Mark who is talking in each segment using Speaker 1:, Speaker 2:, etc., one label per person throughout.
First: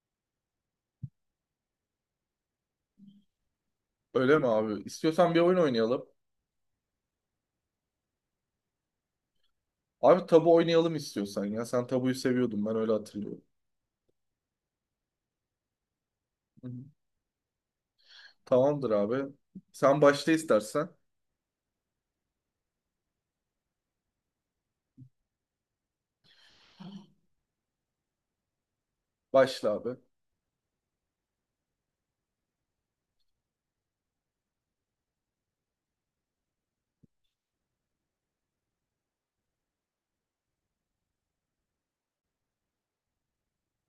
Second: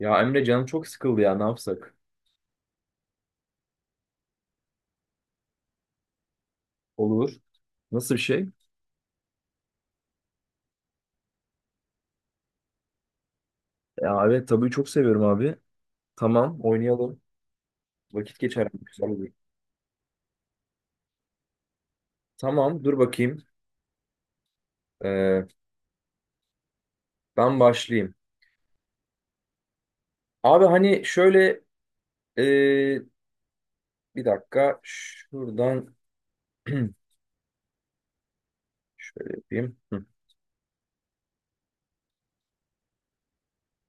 Speaker 1: Ya Emre canım çok sıkıldı ya, ne yapsak?
Speaker 2: Öyle mi abi? İstiyorsan bir oyun oynayalım.
Speaker 1: Olur. Nasıl bir şey?
Speaker 2: Abi, tabu oynayalım istiyorsan ya. Sen tabuyu seviyordun, ben öyle hatırlıyorum.
Speaker 1: Ya evet tabii çok seviyorum abi. Tamam
Speaker 2: Hı hı.
Speaker 1: oynayalım. Vakit geçer.
Speaker 2: Tamamdır
Speaker 1: Güzel
Speaker 2: abi.
Speaker 1: olur.
Speaker 2: Sen başla istersen.
Speaker 1: Tamam dur bakayım. Ee, Ben başlayayım.
Speaker 2: Başla abi.
Speaker 1: Abi hani şöyle ee, bir dakika şuradan şöyle yapayım. Hı,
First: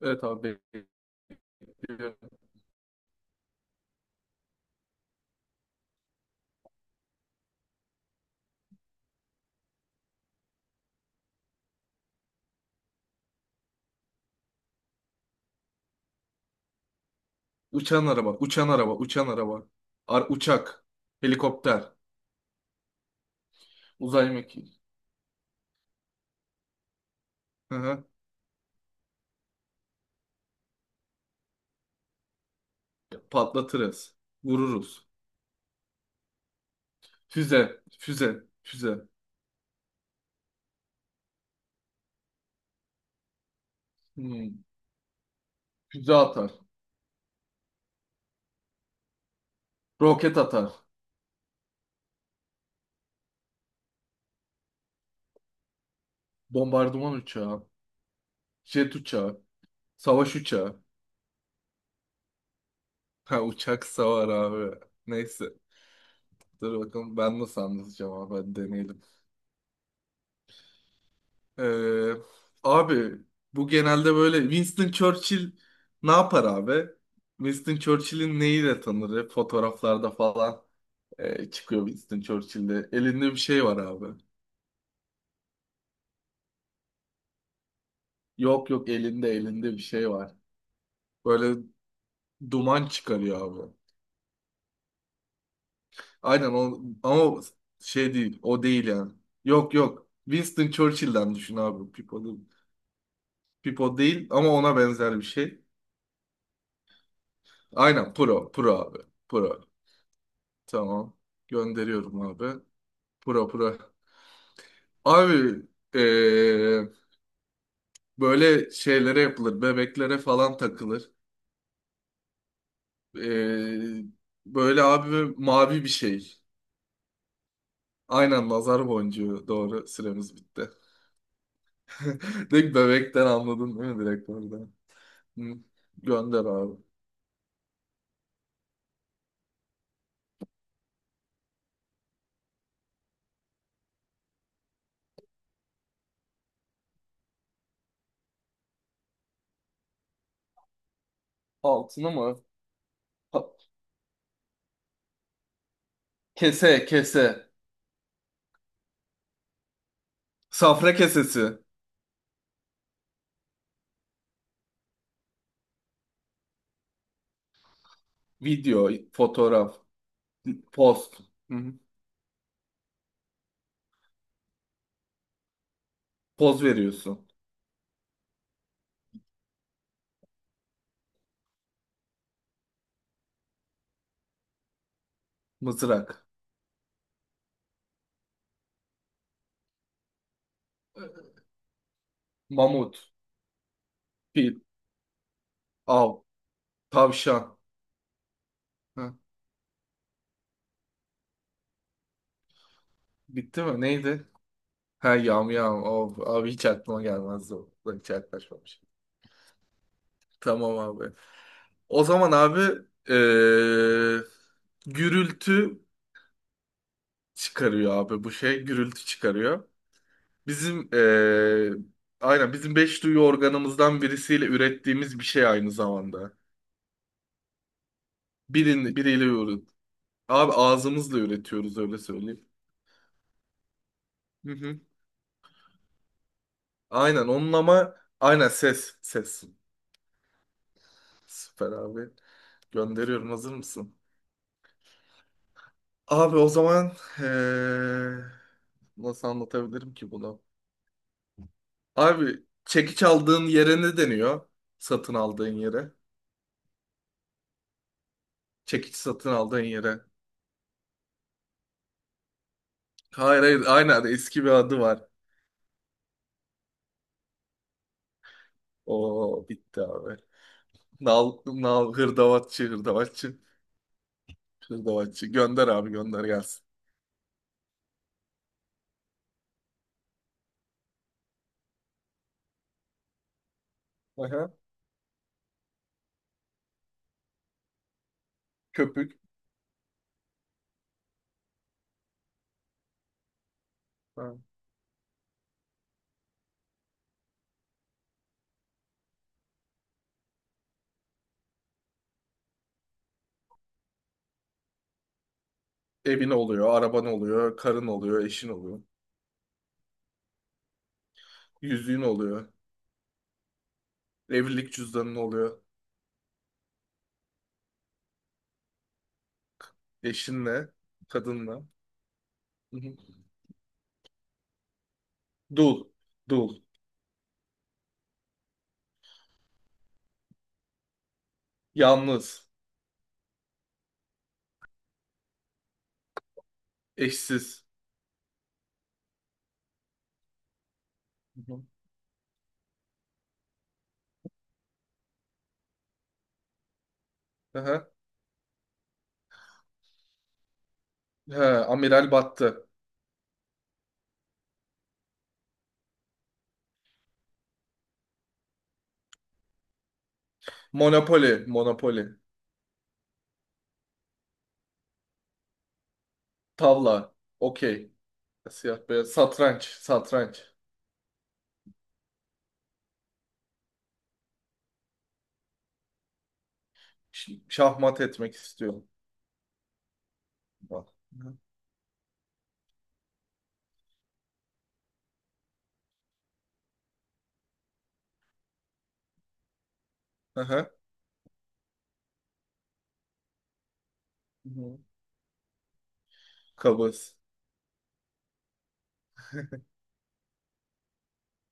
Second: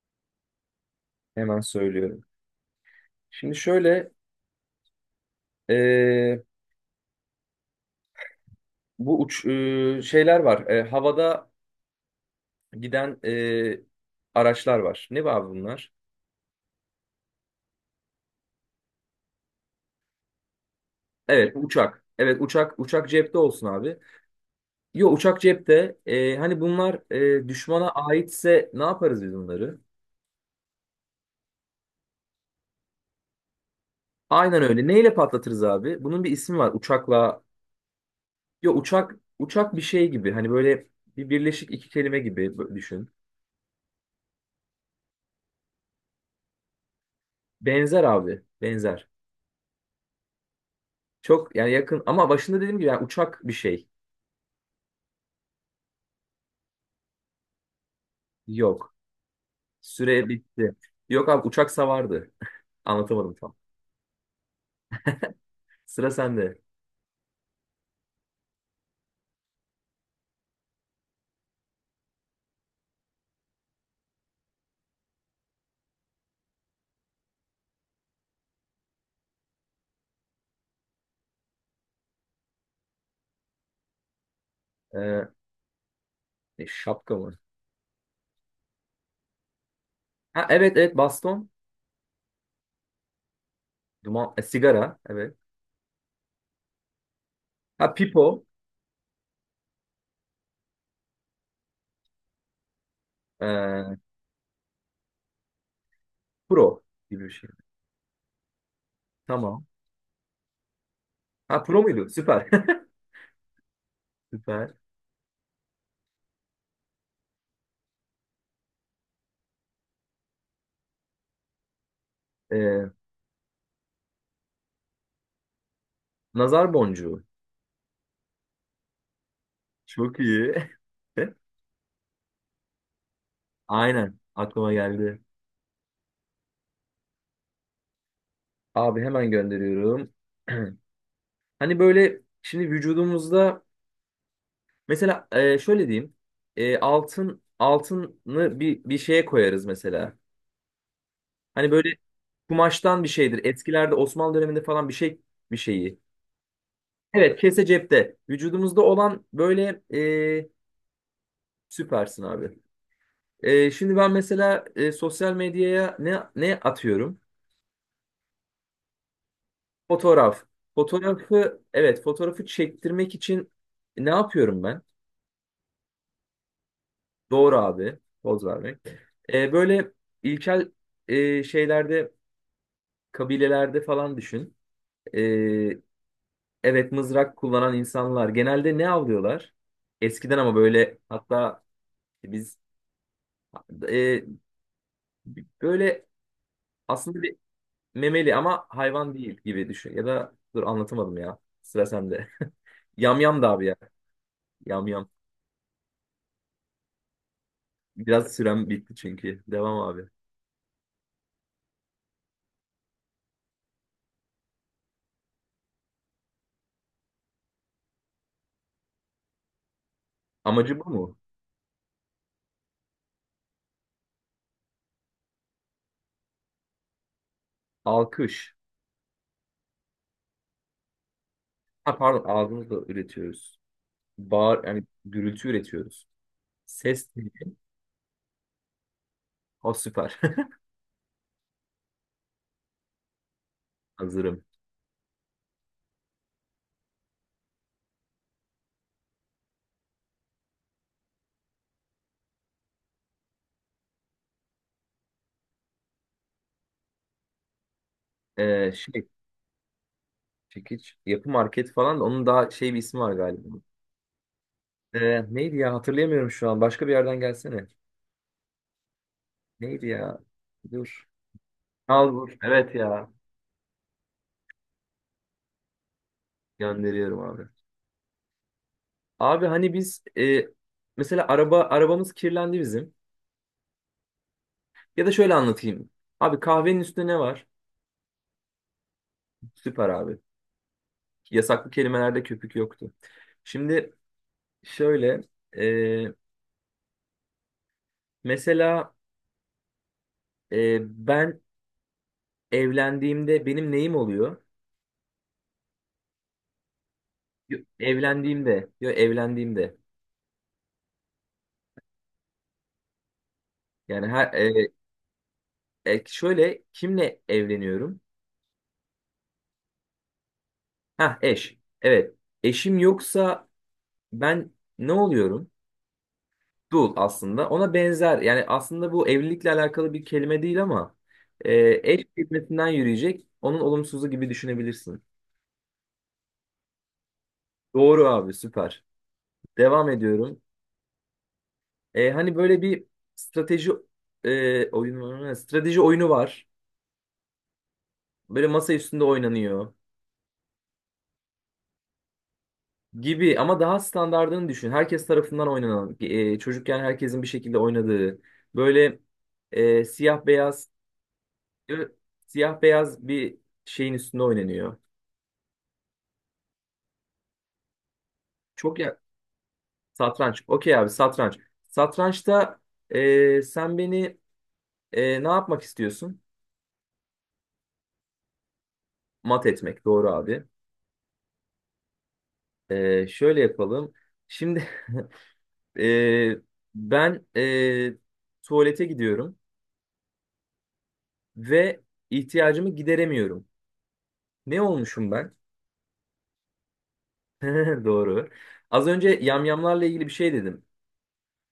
Speaker 2: Evet abi.
Speaker 1: hemen
Speaker 2: Bekliyorum.
Speaker 1: söylüyorum. Şimdi şöyle ee, bu uç şeyler var. Havada giden araçlar var. Ne var bunlar?
Speaker 2: Uçan araba, uçan araba, uçan araba. Uçak,
Speaker 1: Evet
Speaker 2: helikopter,
Speaker 1: uçak. Evet uçak, uçak cepte olsun abi.
Speaker 2: uzay mekiği.
Speaker 1: Yo uçak cepte. Hani bunlar
Speaker 2: Hı
Speaker 1: düşmana
Speaker 2: hı.
Speaker 1: aitse ne yaparız biz bunları?
Speaker 2: Patlatırız.
Speaker 1: Aynen öyle.
Speaker 2: Vururuz.
Speaker 1: Neyle patlatırız abi? Bunun bir ismi var. Uçakla.
Speaker 2: Füze, füze,
Speaker 1: Yo
Speaker 2: füze.
Speaker 1: uçak, uçak bir şey gibi. Hani böyle bir birleşik iki kelime gibi düşün.
Speaker 2: Hmm. Füze atar.
Speaker 1: Benzer abi. Benzer.
Speaker 2: Roket atar.
Speaker 1: Çok yani yakın ama başında dediğim gibi yani uçak bir şey.
Speaker 2: Bombardıman uçağı.
Speaker 1: Yok.
Speaker 2: Jet uçağı.
Speaker 1: Süre
Speaker 2: Savaş
Speaker 1: bitti.
Speaker 2: uçağı.
Speaker 1: Yok abi, uçak savardı. Anlatamadım
Speaker 2: Ha,
Speaker 1: tam.
Speaker 2: uçak savar abi. Neyse.
Speaker 1: Sıra sende.
Speaker 2: Dur bakalım, ben nasıl anlatacağım abi, hadi deneyelim. Ee, Abi, bu genelde böyle Winston Churchill ne yapar abi? Winston Churchill'in neyiyle tanır? Hep fotoğraflarda falan çıkıyor Winston Churchill'de. Elinde bir şey var abi.
Speaker 1: Ee, Şapka mı?
Speaker 2: Yok yok, elinde bir şey var.
Speaker 1: Ha evet, evet, baston.
Speaker 2: Böyle duman çıkarıyor abi.
Speaker 1: Duman, sigara. Evet.
Speaker 2: Aynen o, ama
Speaker 1: Ha,
Speaker 2: şey
Speaker 1: pipo.
Speaker 2: değil, o değil yani. Yok yok, Winston Churchill'den düşün abi. Pipalı.
Speaker 1: Ee,
Speaker 2: Pipo değil, ama ona benzer bir şey.
Speaker 1: Pro gibi bir şey.
Speaker 2: Aynen Pro. Pro abi. Pro.
Speaker 1: Tamam.
Speaker 2: Tamam.
Speaker 1: Ha pro muydu?
Speaker 2: Gönderiyorum
Speaker 1: Süper.
Speaker 2: abi. Pro Pro.
Speaker 1: Süper.
Speaker 2: Abi, eee, böyle şeylere yapılır. Bebeklere falan takılır.
Speaker 1: Ee,
Speaker 2: Eee, Böyle abi, mavi bir şey.
Speaker 1: Nazar boncuğu.
Speaker 2: Aynen nazar boncuğu. Doğru.
Speaker 1: Çok
Speaker 2: Süremiz
Speaker 1: iyi.
Speaker 2: bitti. Direkt bebekten anladın değil mi
Speaker 1: Aynen.
Speaker 2: direkt orada?
Speaker 1: Aklıma geldi.
Speaker 2: Hı. Gönder abi.
Speaker 1: Abi hemen gönderiyorum. Hani böyle şimdi vücudumuzda mesela şöyle diyeyim. E, altını bir şeye koyarız mesela. Hani böyle
Speaker 2: Altını mı?
Speaker 1: kumaştan bir şeydir.
Speaker 2: Ha-
Speaker 1: Eskilerde Osmanlı döneminde falan bir şey bir şeyi.
Speaker 2: Kese
Speaker 1: Evet,
Speaker 2: kese.
Speaker 1: kese cepte. Vücudumuzda olan böyle e,
Speaker 2: Safra kesesi.
Speaker 1: süpersin abi. Şimdi ben mesela sosyal medyaya ne atıyorum?
Speaker 2: Video, fotoğraf.
Speaker 1: Fotoğraf.
Speaker 2: Poz. Hı
Speaker 1: Fotoğrafı,
Speaker 2: hı.
Speaker 1: evet, fotoğrafı çektirmek için ne yapıyorum ben?
Speaker 2: Poz veriyorsun.
Speaker 1: Doğru abi. Poz vermek. Böyle ilkel şeylerde, kabilelerde falan düşün. Ee,
Speaker 2: Mızrak.
Speaker 1: evet, mızrak kullanan insanlar genelde ne avlıyorlar? Eskiden ama böyle, hatta biz
Speaker 2: Mamut.
Speaker 1: e,
Speaker 2: Fil.
Speaker 1: böyle
Speaker 2: Av.
Speaker 1: aslında
Speaker 2: Tavşan.
Speaker 1: memeli ama hayvan
Speaker 2: Ha,
Speaker 1: değil gibi düşün. Ya da dur, anlatamadım ya. Sıra sende. Yamyam da
Speaker 2: bitti
Speaker 1: abi ya.
Speaker 2: mi? Neydi?
Speaker 1: Yamyam.
Speaker 2: Ha, yamyam. Of, abi hiç aklıma gelmezdi o. Ulan, hiç
Speaker 1: Biraz sürem
Speaker 2: yaklaşmamış.
Speaker 1: bitti çünkü. Devam abi.
Speaker 2: Tamam abi. O zaman abi, eee, gürültü çıkarıyor abi bu şey. Gürültü çıkarıyor.
Speaker 1: Amacı
Speaker 2: Bizim,
Speaker 1: bu mu?
Speaker 2: aynen bizim beş duyu organımızdan birisiyle ürettiğimiz bir şey aynı zamanda.
Speaker 1: Alkış.
Speaker 2: Birin, biriyle Abi, ağzımızla üretiyoruz,
Speaker 1: Ha
Speaker 2: öyle
Speaker 1: pardon,
Speaker 2: söyleyeyim.
Speaker 1: ağzımızla üretiyoruz.
Speaker 2: Hı
Speaker 1: Bağır,
Speaker 2: hı.
Speaker 1: yani gürültü üretiyoruz. Ses
Speaker 2: Aynen
Speaker 1: değil.
Speaker 2: onun, ama aynen ses, ses.
Speaker 1: O süper.
Speaker 2: Süper abi. Gönderiyorum, hazır mısın?
Speaker 1: Hazırım.
Speaker 2: Abi o zaman, eee, nasıl anlatabilirim ki bunu? Abi, çekiç aldığın yere ne deniyor? Satın aldığın yere. Çekiç
Speaker 1: Şey,
Speaker 2: satın aldığın yere.
Speaker 1: çekiç yapı market falan, da onun daha şey bir ismi var
Speaker 2: Hayır
Speaker 1: galiba.
Speaker 2: hayır, aynen eski bir adı var.
Speaker 1: Neydi ya, hatırlayamıyorum şu an. Başka bir yerden gelsene.
Speaker 2: O bitti
Speaker 1: Neydi
Speaker 2: abi.
Speaker 1: ya? Dur.
Speaker 2: Nal, nal,
Speaker 1: Al vur.
Speaker 2: hırdavatçı,
Speaker 1: Evet ya.
Speaker 2: hırdavatçı, hırdavatçı. Gönder abi, gönder gelsin.
Speaker 1: Gönderiyorum abi. Abi hani biz, mesela arabamız kirlendi bizim.
Speaker 2: Aha,
Speaker 1: Ya da şöyle anlatayım. Abi kahvenin üstünde ne var?
Speaker 2: köpük.
Speaker 1: Süper abi. Yasaklı kelimelerde köpük yoktu. Şimdi
Speaker 2: Ha.
Speaker 1: şöyle e, mesela e, ben evlendiğimde benim neyim oluyor?
Speaker 2: Evin oluyor, araban
Speaker 1: Yo,
Speaker 2: oluyor, karın oluyor, eşin
Speaker 1: evlendiğimde,
Speaker 2: oluyor.
Speaker 1: yo, evlendiğimde.
Speaker 2: Yüzüğün oluyor.
Speaker 1: Yani her
Speaker 2: Evlilik cüzdanın oluyor.
Speaker 1: şöyle kimle evleniyorum?
Speaker 2: Eşinle,
Speaker 1: Ha, eş.
Speaker 2: kadınla.
Speaker 1: Evet.
Speaker 2: Hı
Speaker 1: Eşim
Speaker 2: hı.
Speaker 1: yoksa ben ne oluyorum?
Speaker 2: Dul, dul.
Speaker 1: Dul aslında. Ona benzer. Yani aslında bu evlilikle alakalı bir kelime değil ama e, eş
Speaker 2: Yalnız,
Speaker 1: kelimesinden yürüyecek. Onun olumsuzu gibi düşünebilirsin.
Speaker 2: eşsiz.
Speaker 1: Doğru abi, süper. Devam ediyorum.
Speaker 2: Hı hı.
Speaker 1: E, hani böyle bir strateji oyunu, strateji oyunu var.
Speaker 2: Aha.
Speaker 1: Böyle masa üstünde oynanıyor
Speaker 2: He, amiral battı.
Speaker 1: gibi ama daha standardını düşün. Herkes tarafından oynanan, çocukken herkesin bir şekilde oynadığı böyle siyah beyaz,
Speaker 2: Monopoli,
Speaker 1: e,
Speaker 2: monopoli.
Speaker 1: siyah beyaz bir şeyin üstünde oynanıyor.
Speaker 2: Tavla, okey.
Speaker 1: Çok
Speaker 2: Siyah beyaz. Satranç,
Speaker 1: satranç.
Speaker 2: satranç.
Speaker 1: Okey abi, satranç. Satrançta sen beni ne yapmak istiyorsun?
Speaker 2: Şahmat etmek istiyorum.
Speaker 1: Mat etmek. Doğru abi.
Speaker 2: Bak.
Speaker 1: E, şöyle yapalım. Şimdi e, ben tuvalete gidiyorum
Speaker 2: Hı hı.
Speaker 1: ve ihtiyacımı gideremiyorum.
Speaker 2: Hı
Speaker 1: Ne
Speaker 2: hı.
Speaker 1: olmuşum ben?
Speaker 2: Kabız.
Speaker 1: Doğru. Az önce yamyamlarla ilgili bir şey dedim.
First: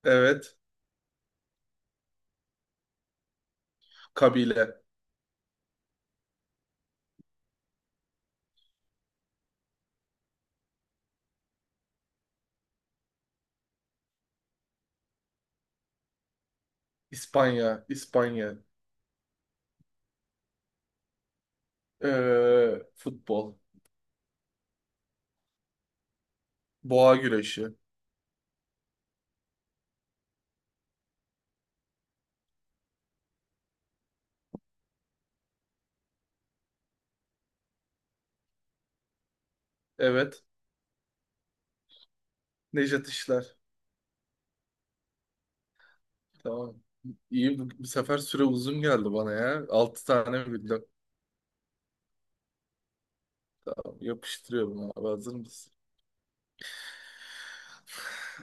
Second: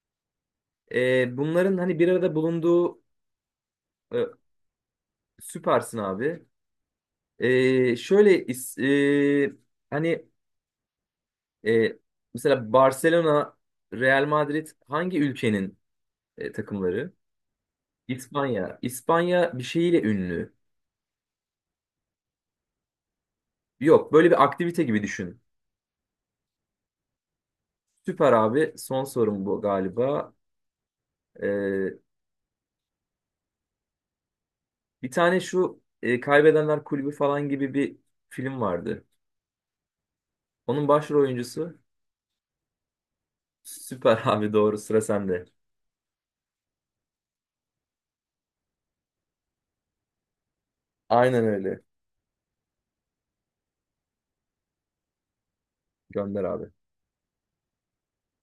Speaker 2: Evet.
Speaker 1: E, bunların hani bir arada bulunduğu e,
Speaker 2: Kabile.
Speaker 1: süpersin abi. E, şöyle is- e, hani E, Mesela Barcelona, Real Madrid hangi ülkenin takımları?
Speaker 2: İspanya, İspanya.
Speaker 1: İspanya. İspanya bir şeyiyle ünlü.
Speaker 2: Futbol.
Speaker 1: Yok, böyle bir aktivite gibi düşün.
Speaker 2: Boğa güreşi.
Speaker 1: Süper abi. Son sorum bu galiba. E, bir tane şu Kaybedenler Kulübü falan gibi bir film vardı.
Speaker 2: Evet.
Speaker 1: Onun başrol oyuncusu.
Speaker 2: Nejat İşler.
Speaker 1: Süper abi, doğru, sıra sende.
Speaker 2: Tamam. İyi, bu sefer süre uzun geldi bana ya. 6 tane bildim.
Speaker 1: Aynen öyle.
Speaker 2: Tamam, yapıştırıyorum abi. Hazır mısın?
Speaker 1: Gönder abi.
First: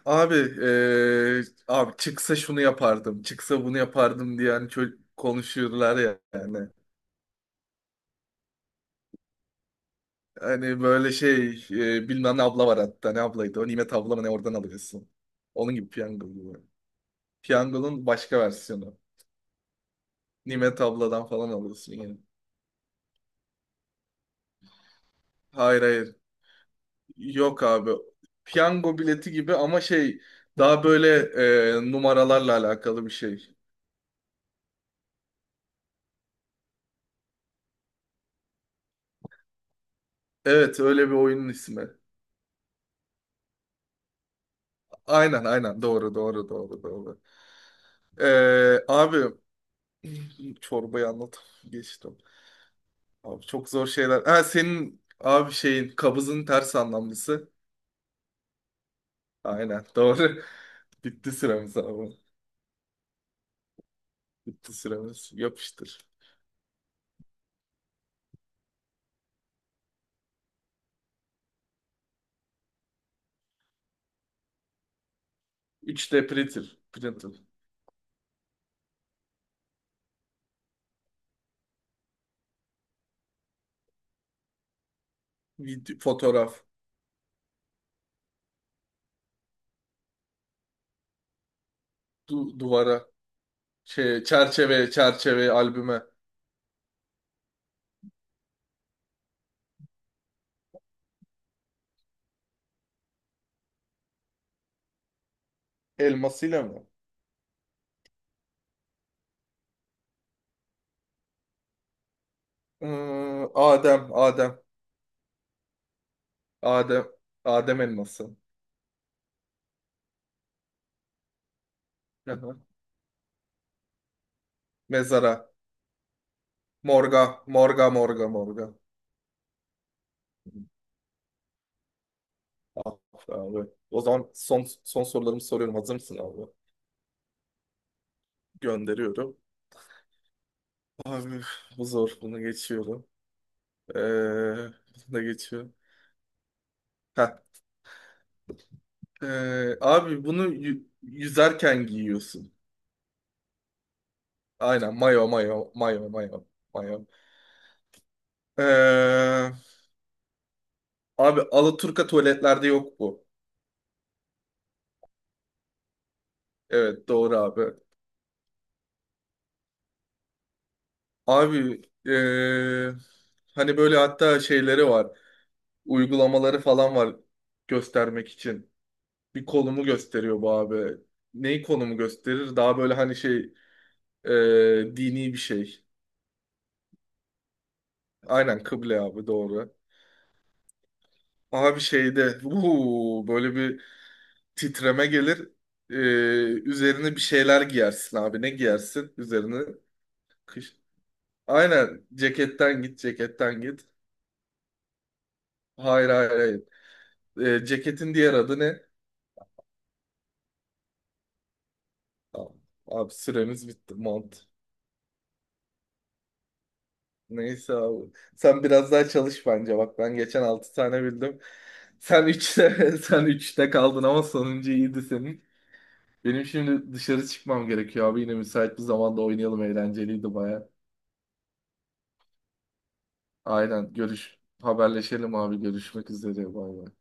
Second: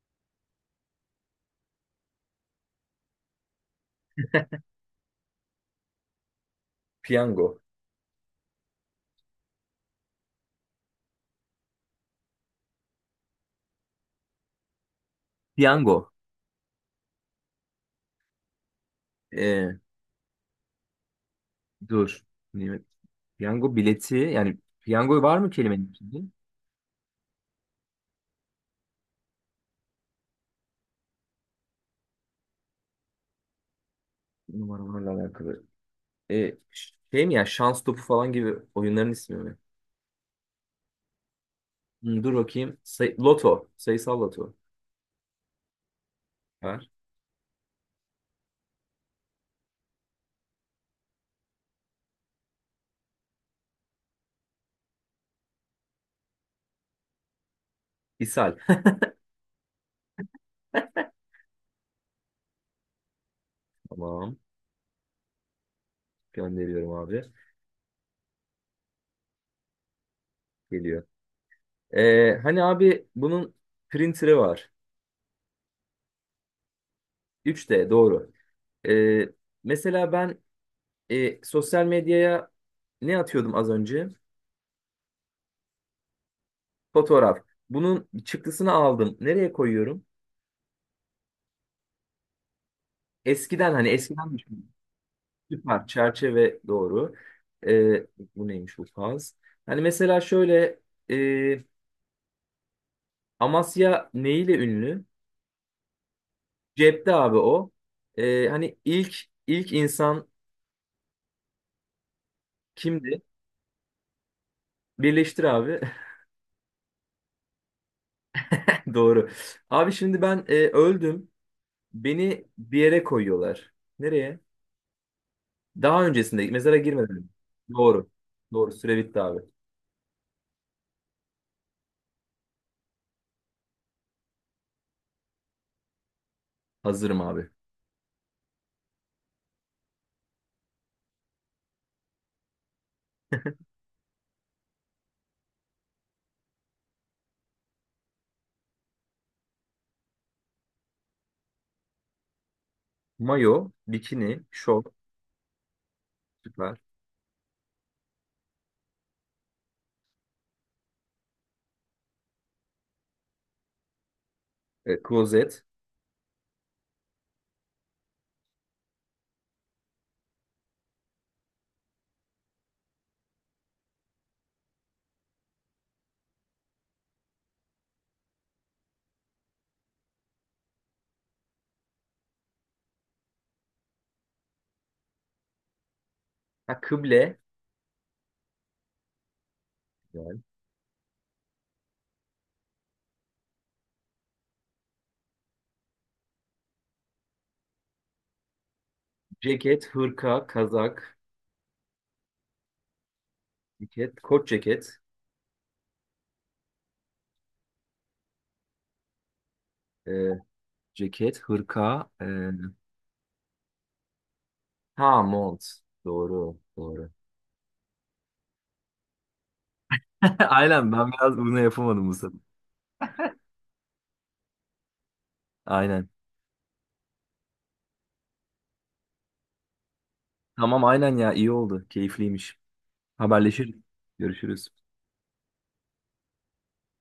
Speaker 2: Abi, eee, abi, çıksa şunu yapardım. Çıksa bunu yapardım diye hani konuşuyorlar ya yani.
Speaker 1: Piyango.
Speaker 2: Hani böyle şey, bilmem ne abla var hatta. Ne ablaydı? O Nimet abla mı ne, oradan alıyorsun. Onun gibi,
Speaker 1: Piyango.
Speaker 2: piyango gibi. Piyangonun başka versiyonu.
Speaker 1: E,
Speaker 2: Nimet abladan falan alıyorsun yani.
Speaker 1: dur. Nimet. Piyango bileti, yani piyango var mı
Speaker 2: Hayır
Speaker 1: kelimenin
Speaker 2: hayır.
Speaker 1: içinde?
Speaker 2: Yok abi. Piyango bileti gibi, ama şey, daha böyle, numaralarla alakalı bir şey.
Speaker 1: Numaralarla alakalı. E, şey mi ya, şans topu falan gibi oyunların ismi mi?
Speaker 2: Evet, öyle bir oyunun ismi.
Speaker 1: Hmm, dur bakayım. Say- loto. Sayısal loto.
Speaker 2: Aynen aynen, doğru doğru doğru
Speaker 1: Var.
Speaker 2: doğru. E, Abi, çorbayı anlat, geçtim. Abi, çok zor şeyler. Ha senin abi şeyin, kabızın ters anlamlısı.
Speaker 1: İshal.
Speaker 2: Aynen doğru. Bitti süremiz abi.
Speaker 1: Tamam.
Speaker 2: Bitti süremiz. Yapıştır.
Speaker 1: Gönderiyorum abi. Geliyor. E, hani abi bunun printer'ı var.
Speaker 2: 3D printer. Printer.
Speaker 1: 3D doğru. E, Mesela ben sosyal medyaya ne atıyordum az önce?
Speaker 2: Fotoğraf.
Speaker 1: Fotoğraf. Bunun çıktısını aldım. Nereye koyuyorum?
Speaker 2: Duvara.
Speaker 1: Eskiden, hani
Speaker 2: Şey,
Speaker 1: eskiden düşün.
Speaker 2: çerçeve, çerçeve
Speaker 1: Süper.
Speaker 2: albüme.
Speaker 1: Çerçeve, doğru. Ee, Bu neymiş, bu faz? Hani mesela şöyle e, Amasya neyle ünlü?
Speaker 2: Elmasıyla mı?
Speaker 1: Cepte abi o. Hani ilk insan kimdi?
Speaker 2: Ee, Adem, Adem,
Speaker 1: Birleştir abi.
Speaker 2: Adem, Adem elması.
Speaker 1: Doğru. Abi şimdi ben öldüm.
Speaker 2: Hı
Speaker 1: Beni
Speaker 2: hı.
Speaker 1: bir yere koyuyorlar. Nereye?
Speaker 2: Mezara.
Speaker 1: Daha öncesinde mezara
Speaker 2: Morga,
Speaker 1: girmedim.
Speaker 2: morga,
Speaker 1: Doğru.
Speaker 2: morga,
Speaker 1: Doğru.
Speaker 2: morga.
Speaker 1: Süre bitti abi.
Speaker 2: Ah, abi. O zaman son sorularımı soruyorum. Hazır mısın abi?
Speaker 1: Hazırım abi.
Speaker 2: Gönderiyorum. Abi, bu zor. Bunu geçiyorum. Ee, Bunu da geçiyorum. Heh. Abi, bunu yüzerken giyiyorsun.
Speaker 1: Mayo, bikini, şort,
Speaker 2: Aynen. Mayo, mayo, mayo, mayo,
Speaker 1: süper.
Speaker 2: mayo. Ee, Abi, alaturka tuvaletlerde yok bu.
Speaker 1: E, klozet,
Speaker 2: Evet, doğru abi. Abi, hani böyle hatta şeyleri var. Uygulamaları falan var göstermek için. Bir konumu gösteriyor bu abi. Neyi konumu gösterir? Daha böyle, hani şey, dini bir şey.
Speaker 1: ha, kıble.
Speaker 2: Aynen kıble abi, doğru. Abi, şeyde böyle bir titreme gelir. Eee, Üzerine bir şeyler giyersin abi. Ne giyersin üzerine?
Speaker 1: Ceket, hırka,
Speaker 2: Kış.
Speaker 1: kazak,
Speaker 2: Aynen, ceketten git, ceketten git.
Speaker 1: ceket, kot ceket,
Speaker 2: Hayır hayır hayır. Ceketin diğer adı ne?
Speaker 1: e, ceket, hırka,
Speaker 2: Tamam. Abi, süremiz bitti. Mont.
Speaker 1: ha mont. Doğru, doğru.
Speaker 2: Neyse abi. Sen biraz daha çalış bence. Bak, ben geçen 6
Speaker 1: Aynen,
Speaker 2: tane
Speaker 1: ben biraz
Speaker 2: bildim.
Speaker 1: bunu yapamadım bu
Speaker 2: Sen
Speaker 1: sefer.
Speaker 2: 3'te sen 3'te kaldın, ama sonuncu iyiydi senin.
Speaker 1: Aynen.
Speaker 2: Benim şimdi dışarı çıkmam gerekiyor abi. Yine müsait bir zamanda oynayalım. Eğlenceliydi baya.
Speaker 1: Tamam aynen ya, iyi oldu. Keyifliymiş. Haberleşiriz.
Speaker 2: Aynen. Görüş,
Speaker 1: Görüşürüz.
Speaker 2: haberleşelim abi. Görüşmek üzere. Bay bay.